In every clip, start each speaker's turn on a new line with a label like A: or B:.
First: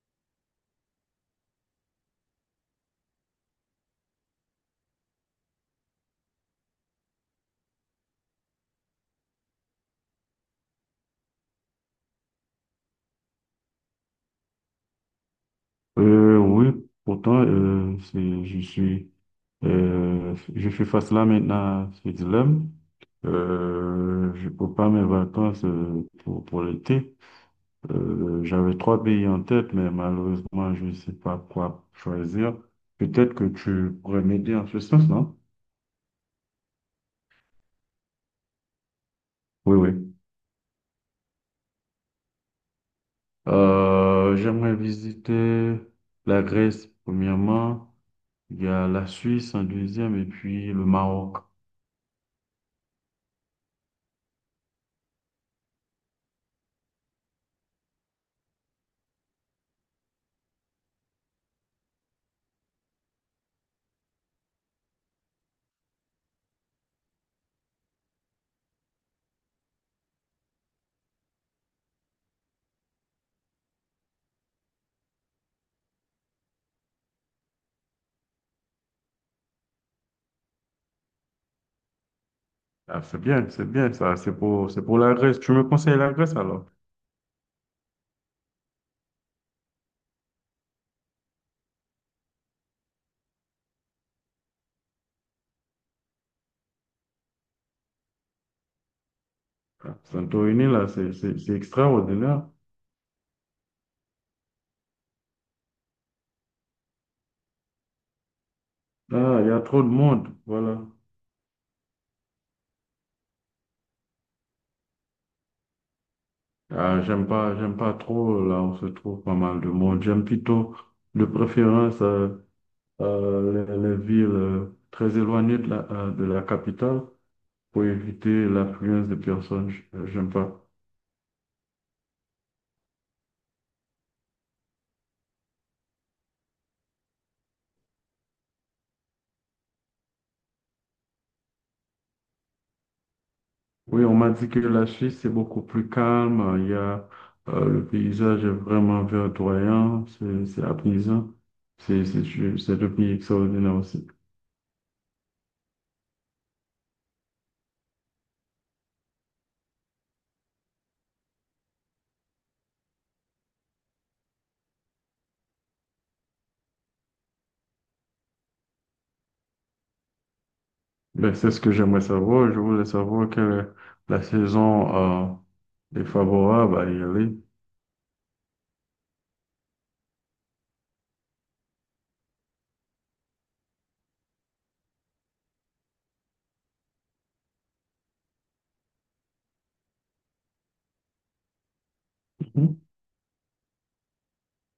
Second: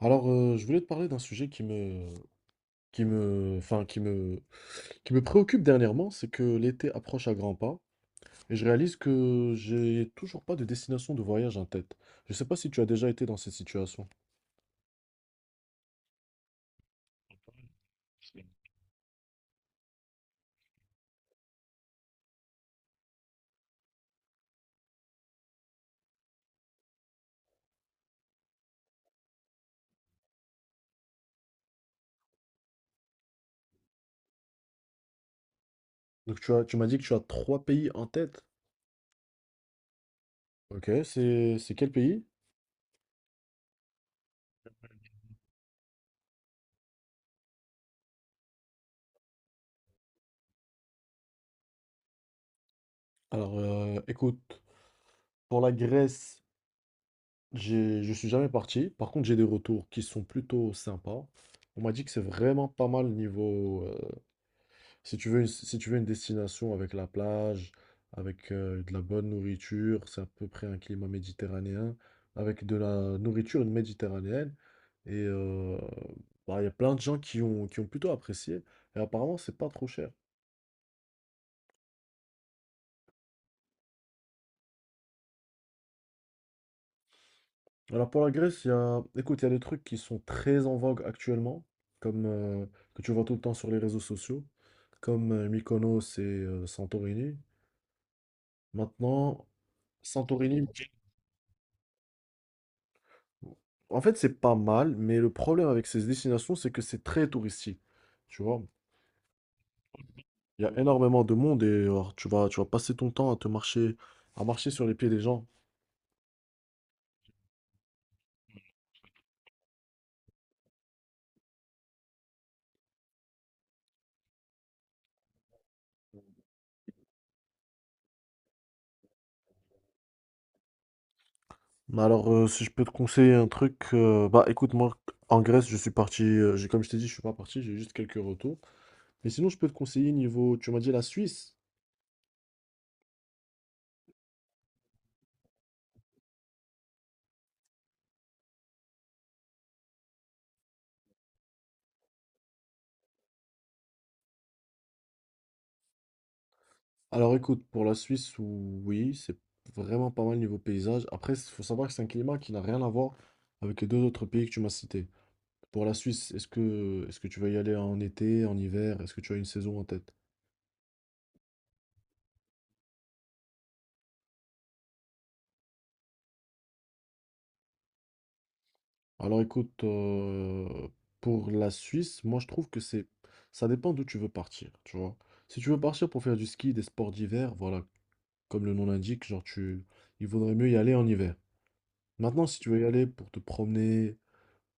A: Je voulais te parler d'un sujet qui me, enfin, qui me préoccupe dernièrement. C'est que l'été approche à grands pas et je réalise que j'ai toujours pas de destination de voyage en tête. Je sais pas si tu as déjà été dans cette situation.
B: Oui, pourtant, je suis face là maintenant à ce dilemme. Je peux pas mes vacances pour l'été. J'avais trois pays en tête, mais malheureusement, je ne sais pas quoi choisir. Peut-être que tu pourrais m'aider en ce sens, non?
A: Donc, tu m'as dit que tu as trois pays en tête.
B: Oui, oui.
A: Ok, c'est quel pays?
B: J'aimerais visiter la Grèce, premièrement. Il y a la Suisse en deuxième et puis le Maroc.
A: Alors, écoute, pour la Grèce, je suis jamais parti. Par contre, j'ai des retours qui sont plutôt sympas. On m'a dit que c'est vraiment pas mal niveau, euh. Si tu veux une destination avec la plage, avec de la bonne nourriture, c'est à peu près un climat méditerranéen, avec de la nourriture méditerranéenne. Et bah, il y a plein de gens qui ont plutôt apprécié. Et apparemment, c'est pas trop cher.
B: Ah, c'est bien ça. C'est pour la Grèce. Tu me conseilles la Grèce alors?
A: Alors pour la Grèce, il y a, écoute, il y a des trucs qui sont très en vogue actuellement, comme que tu vois tout le temps sur les réseaux sociaux, comme Mykonos et Santorini. Maintenant,
B: Ah, Santorini,
A: Santorini,
B: là, c'est extraordinaire.
A: en fait, c'est pas mal, mais le problème avec ces destinations, c'est que c'est très touristique. Tu vois,
B: Ah, il y a trop de monde.
A: il y a
B: Voilà.
A: énormément de monde et alors, tu vas passer ton temps à te marcher, à marcher sur les pieds des gens.
B: Ah, j'aime pas trop. Là, on se trouve pas mal de monde. J'aime plutôt, de préférence, les villes très éloignées de la capitale pour éviter l'affluence de personnes. J'aime pas.
A: Mais alors, si je peux te conseiller un truc, bah écoute, moi, en Grèce, je suis parti, j'ai, comme je t'ai dit, je suis pas parti, j'ai juste quelques retours. Mais sinon, je peux te conseiller niveau, tu m'as dit la Suisse.
B: Oui, on m'a dit que la Suisse, c'est beaucoup plus calme. Il y a, le paysage est vraiment verdoyant, c'est apaisant. C'est c'est c'est un pays extraordinaire aussi.
A: Alors écoute, pour la Suisse, oui, c'est vraiment pas mal niveau paysage. Après, il faut savoir que c'est un climat qui n'a rien à voir avec les deux autres pays que tu m'as cités. Pour la Suisse, est-ce que tu vas y aller en été, en hiver? Est-ce que tu as une saison en tête?
B: Ben, c'est ce que j'aimerais savoir. Je voulais savoir quelle est la saison est favorable à y aller.
A: Alors écoute, pour la Suisse, moi je trouve que c'est, ça dépend d'où tu veux partir, tu vois. Si tu veux partir pour faire du ski, des sports d'hiver, voilà, comme le nom l'indique, il vaudrait mieux y aller en hiver. Maintenant, si tu
B: Mhm.
A: veux y aller pour te promener,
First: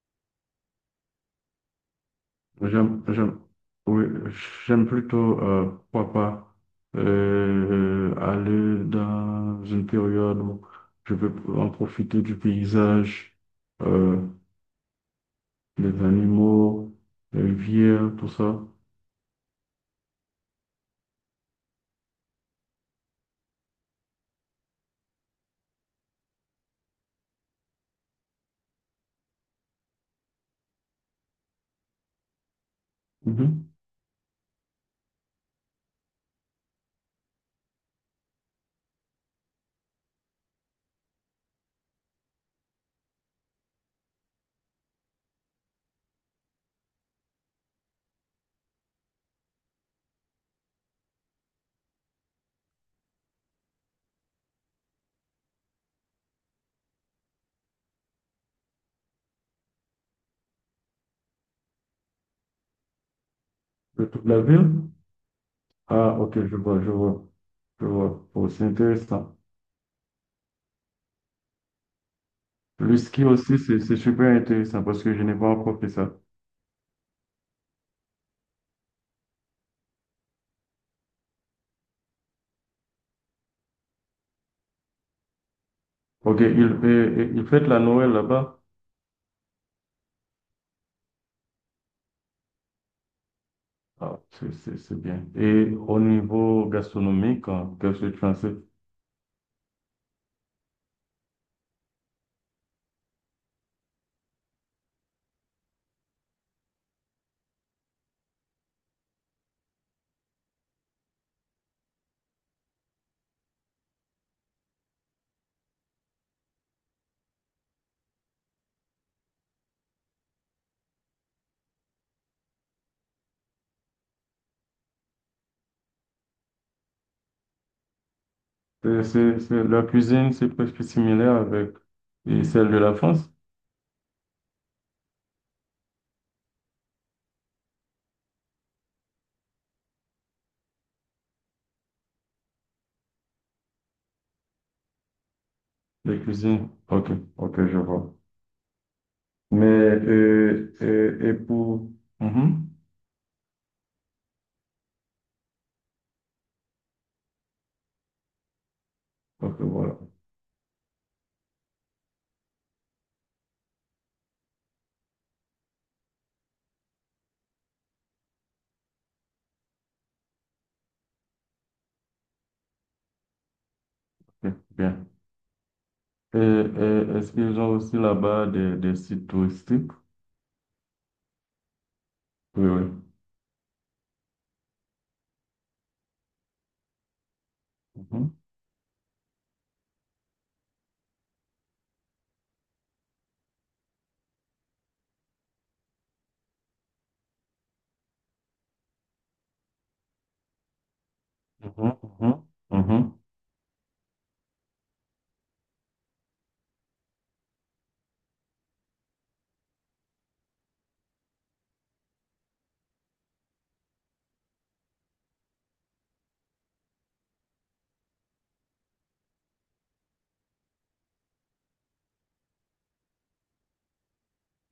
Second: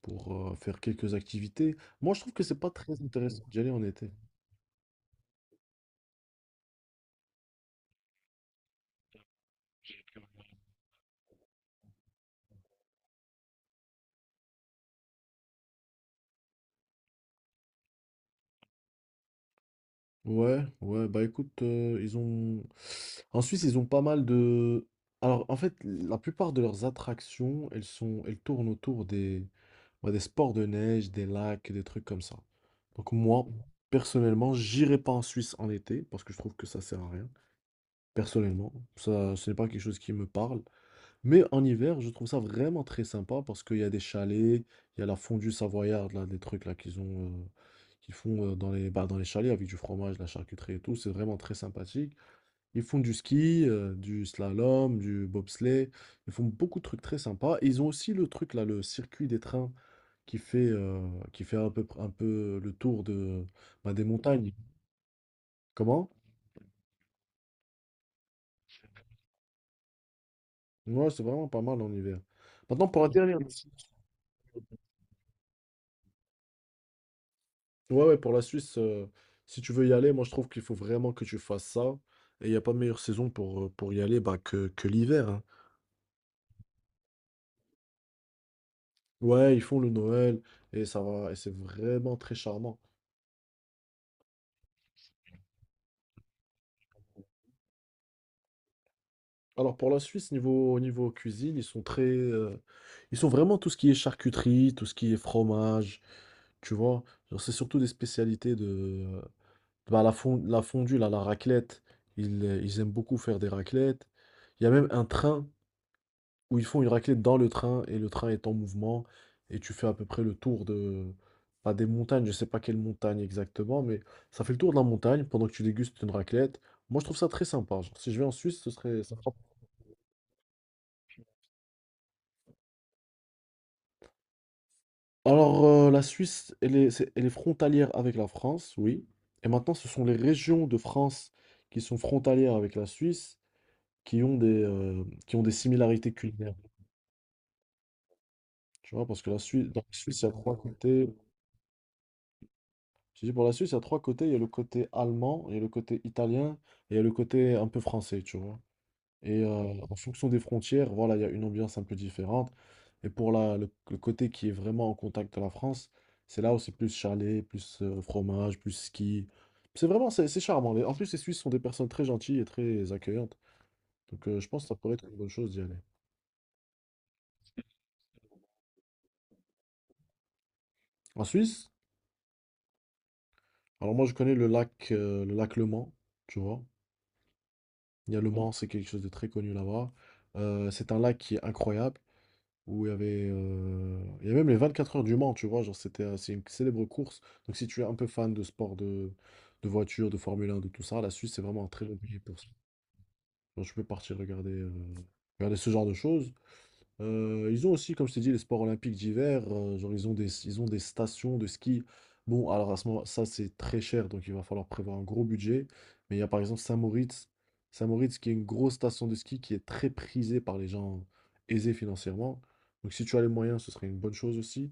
A: pour faire quelques activités, moi je trouve que c'est pas très
B: J'aime, j'aime,
A: intéressant d'y aller en
B: oui,
A: été.
B: j'aime plutôt, pourquoi pas, aller dans une période où je peux en profiter du paysage. euh, les animaux, les vieux, tout ça.
A: Ouais, ouais, bah écoute, ils ont… En Suisse, ils ont pas mal de… Alors, en fait, la plupart de leurs attractions, elles sont… elles tournent autour des… bah, des sports de neige, des lacs, des trucs comme ça. Donc moi,
B: Mhm.
A: personnellement, j'irai pas en Suisse en été, parce que je trouve que ça sert à rien. Personnellement, ça, ce n'est pas quelque chose qui me parle. Mais en hiver, je trouve ça vraiment très sympa parce qu'il y a des chalets, il y a la fondue savoyarde, là, des trucs là qu'ils ont, qu'ils font dans les, bah, dans les chalets avec du fromage, de la charcuterie et tout. C'est vraiment très sympathique. Ils font du ski, du slalom, du bobsleigh. Ils font beaucoup de trucs très sympas. Et ils ont aussi le truc là, le circuit des trains qui fait, euh, qui fait un peu le tour de, bah, des
B: De toute la
A: montagnes.
B: ville?
A: Comment?
B: Ah, ok, je vois. Oh, c'est intéressant.
A: Ouais, c'est vraiment pas mal en hiver. Maintenant,
B: Le
A: pour la
B: ski
A: dernière.
B: aussi, c'est super intéressant parce que je n'ai pas encore fait ça.
A: Ouais, ouais, pour la Suisse, si tu veux y aller, moi je trouve qu'il faut vraiment que tu fasses ça. Et il n'y a pas meilleure saison pour y aller bah, que l'hiver, hein.
B: Ok, il fête la Noël là-bas.
A: Ouais, ils font le Noël et ça va, et c'est vraiment très charmant.
B: Ah, c'est bien. Et au niveau gastronomique, hein, qu'est-ce que tu pensais?
A: Alors pour la Suisse, niveau cuisine, ils sont très, ils sont vraiment tout ce qui est charcuterie, tout ce qui est fromage, tu vois. Genre, c'est surtout des spécialités de, bah, la la fondue, là, la raclette. Ils, ils aiment beaucoup faire des raclettes. Il y a même un train où ils font une raclette dans le train et le train est en mouvement et tu fais à peu près le tour de pas des montagnes, je sais pas quelle montagne exactement, mais ça fait le tour de la montagne pendant que tu dégustes une raclette. Moi, je trouve ça très sympa. Genre, si je vais en Suisse, ce serait ça fera-
B: La cuisine, c'est presque similaire avec et celle de la France,
A: Alors, la Suisse, elle est frontalière avec la France, oui. Et maintenant, ce sont les régions de France qui sont frontalières avec la Suisse qui ont des similarités
B: les
A: culinaires.
B: cuisines. Ok, ok, je vois.
A: Tu vois, parce que la
B: Mais,
A: Suisse, dans la Suisse, il y a trois côtés.
B: et pour... Mhm.
A: Tu dis, pour la Suisse, il y a trois côtés. Il y a le côté allemand, il y a le côté italien, et il y a le côté un peu français, tu vois. Et
B: Ok,
A: en
B: voilà.
A: fonction des frontières, voilà, il y a une ambiance un peu différente. Et pour le côté qui est vraiment en contact de la France, c'est là où c'est plus chalet, plus fromage, plus ski. C'est vraiment, c'est charmant. En plus, les Suisses sont des personnes très gentilles et très accueillantes. Donc, je
B: Ok,
A: pense que ça pourrait être
B: bien.
A: une bonne chose d'y aller.
B: Et est-ce qu'ils ont aussi là-bas des sites touristiques?
A: En Suisse,
B: Oui, oui.
A: alors moi, je connais le lac, le lac Le Mans, tu vois. Il y a le
B: Mhm,
A: Mans, c'est quelque chose de très connu là-bas. C'est un lac qui est incroyable, où il y avait, il y a même les 24 heures du Mans, tu vois, c'est une célèbre course. Donc si tu es un peu fan de sport, de voiture, de Formule 1, de tout ça, la Suisse, c'est vraiment un très
B: mhm,
A: bon pays pour
B: mhm,
A: ça.
B: mhm.
A: Donc, tu peux partir regarder, regarder ce genre de choses. Ils ont aussi, comme je t'ai dit, les sports olympiques d'hiver, genre, ils ont des stations de ski. Bon, alors à ce moment, ça c'est très cher, donc il va falloir prévoir un gros budget. Mais il y a par exemple Saint-Moritz, Saint-Moritz qui est une grosse station de ski qui est très prisée par les gens aisés financièrement. Donc si tu as les moyens, ce serait une bonne chose aussi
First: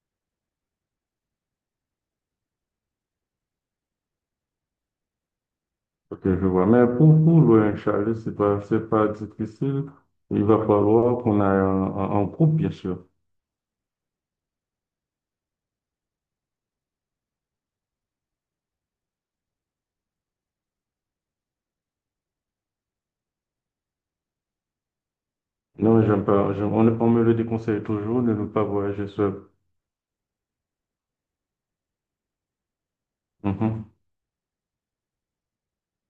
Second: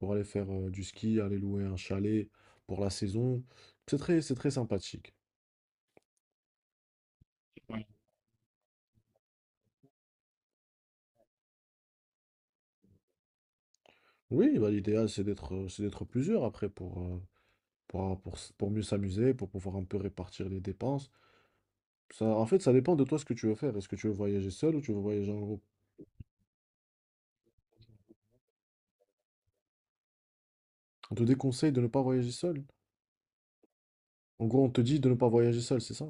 A: pour aller faire du ski, aller louer un chalet pour la saison. C'est très sympathique.
B: Ok, je vois. Mais pour louer un chalet, c'est pas difficile. Il va falloir qu'on aille en, en groupe, bien sûr.
A: Oui, bah, l'idéal c'est d'être plusieurs après pour, pour mieux s'amuser, pour pouvoir un peu répartir les dépenses. Ça, en fait, ça dépend de toi ce que tu veux faire. Est-ce que tu veux voyager seul ou tu veux voyager en groupe?
B: Non, j'aime pas. On me le déconseille toujours de ne pas voyager seul.
A: On te déconseille de ne pas voyager seul.
B: Mhm.
A: En gros, on te dit de ne pas voyager seul, c'est ça?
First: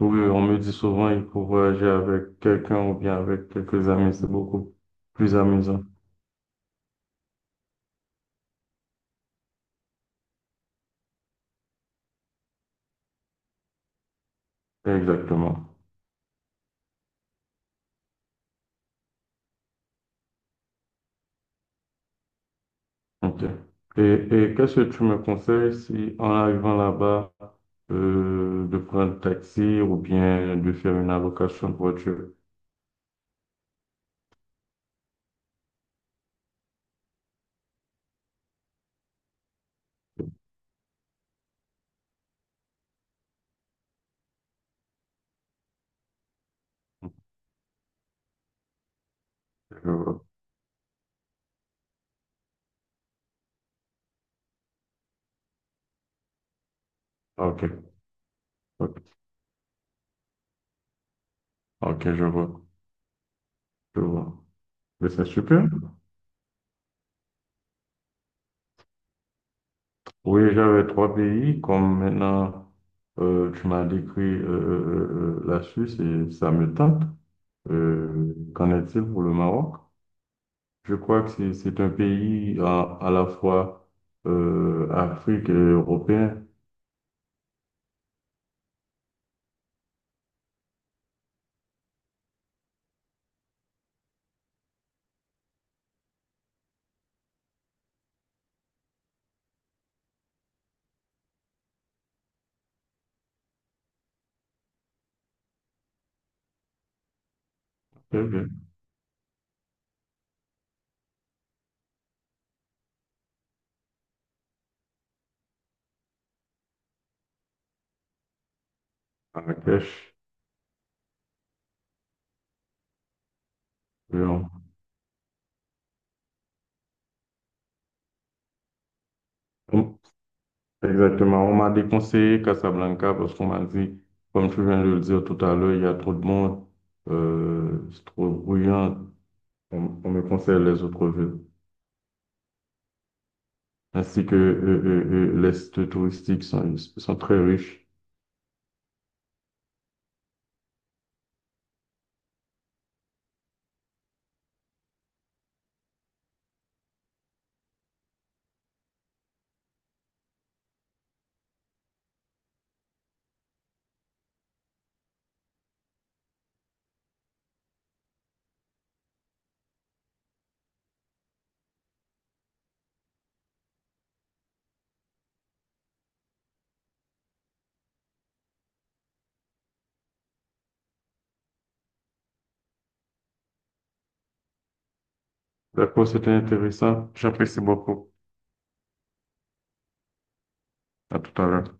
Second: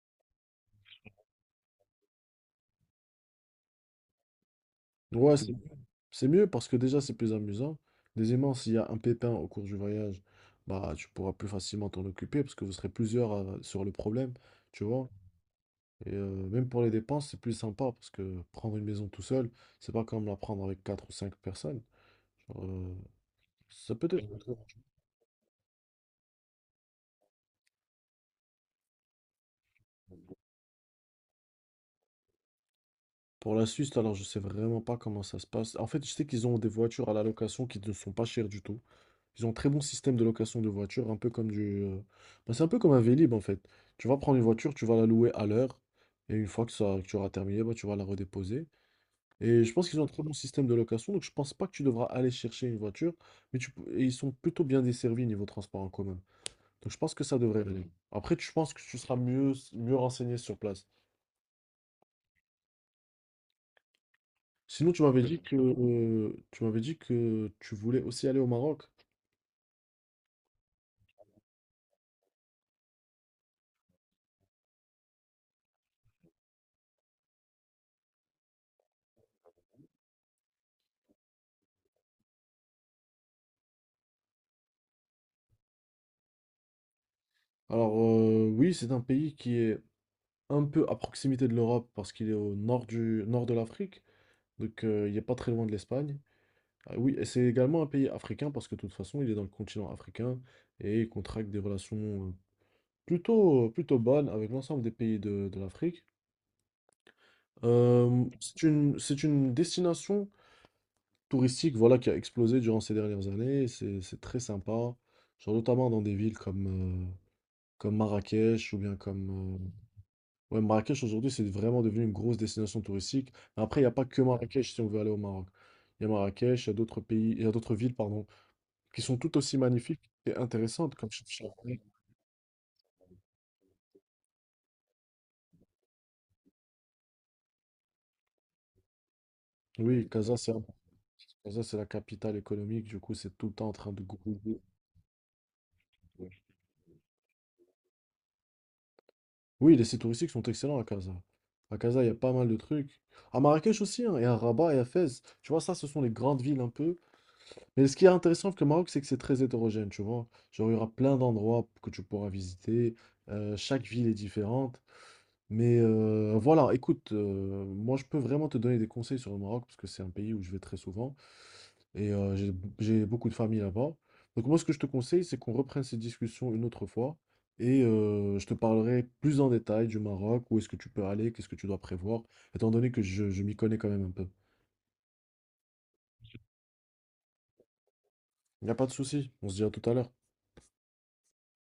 B: Oui, on me dit souvent il faut voyager avec quelqu'un ou bien avec quelques amis. C'est beaucoup plus
A: Ouais, c'est
B: amusant.
A: c'est mieux parce que déjà, c'est plus amusant. Deuxièmement, s'il y a un pépin au cours du voyage, bah, tu pourras plus facilement t'en occuper parce que vous serez plusieurs à- sur le problème, tu vois?
B: Exactement.
A: Et même pour les dépenses, c'est plus sympa parce que prendre une maison tout seul, c'est pas comme la prendre avec quatre ou cinq personnes. Genre,
B: Ok.
A: ça
B: Et,
A: peut être.
B: et qu'est-ce que tu me conseilles si en arrivant là-bas, de prendre un taxi ou bien de faire une allocation de voiture?
A: Pour la Suisse, alors je sais vraiment pas comment ça se passe. En fait, je sais qu'ils ont des voitures à la location qui ne sont pas chères du tout. Ils ont un très bon système de location de voitures, un peu comme du, bah, c'est un peu comme un Vélib en fait. Tu vas prendre une voiture, tu vas la louer à l'heure, et une fois que, que tu auras terminé, bah, tu vas la redéposer. Et je pense
B: Je
A: qu'ils ont un très
B: vois.
A: bon système de location, donc je pense pas que tu devras aller chercher une voiture, mais et ils sont plutôt bien desservis niveau transport en commun. Donc je pense que ça
B: Ah,
A: devrait aller.
B: ok,
A: Après, je pense que tu
B: ok,
A: seras mieux, mieux renseigné sur place.
B: ok, je vois.
A: Sinon,
B: Mais c'est super.
A: Tu m'avais dit que tu voulais aussi aller au Maroc.
B: Oui, j'avais trois pays, comme maintenant tu m'as décrit la Suisse et ça me tente. Qu'en est-il pour le Maroc? Je crois que c'est un pays à la fois Afrique et européen.
A: Alors oui, c'est un pays qui est un peu à proximité de l'Europe parce qu'il est au nord du nord de l'Afrique, donc il n'est pas très loin de l'Espagne. Ah oui, et c'est également un pays africain parce que de toute façon, il est dans le continent africain et il contracte des relations plutôt bonnes avec l'ensemble des pays de l'Afrique.
B: Très bien.
A: C'est une destination touristique voilà, qui a explosé durant ces dernières années, et c'est très sympa, genre notamment dans des villes comme, comme Marrakech ou bien comme…
B: Marrakech.
A: ouais, Marrakech aujourd'hui, c'est vraiment devenu une grosse destination touristique. Mais après, il n'y a pas que
B: euh,
A: Marrakech si on veut aller au Maroc. Il y a Marrakech, il y a d'autres pays, il y a d'autres villes, pardon, qui sont tout aussi
B: on-
A: magnifiques et intéressantes, comme
B: Exactement.
A: Chefchaouen.
B: On m'a déconseillé Casablanca parce qu'on m'a dit, comme tu viens de le dire tout à l'heure, il y a trop de monde, c'est trop bruyant. On,
A: Oui,
B: on me conseille les autres villes.
A: Casa, c'est la capitale économique, du coup, c'est tout le temps en train de
B: Ainsi que
A: grouiller.
B: les sites touristiques sont très riches.
A: Oui, les sites touristiques sont excellents à Casa. À Casa, il y a pas mal de trucs. À Marrakech aussi, hein, et à Rabat et à Fès. Tu vois, ça, ce sont les grandes villes un peu. Mais ce qui est intéressant avec le Maroc, c'est que c'est très hétérogène, tu vois. Genre, il y aura plein d'endroits que tu pourras visiter, chaque ville est différente. Mais voilà, écoute, moi, je peux vraiment te donner des conseils sur le Maroc parce que c'est un pays où je vais très souvent et j'ai beaucoup de famille là-bas. Donc moi, ce que je te conseille, c'est qu'on reprenne cette discussion une autre fois et je te parlerai plus en détail du Maroc, où est-ce que tu peux aller, qu'est-ce que tu dois prévoir, étant donné que je m'y connais quand même un peu.
B: D'accord, c'était intéressant. J'apprécie beaucoup.
A: Il n'y a pas de souci, on se dit à tout à l'heure.
B: À tout à l'heure.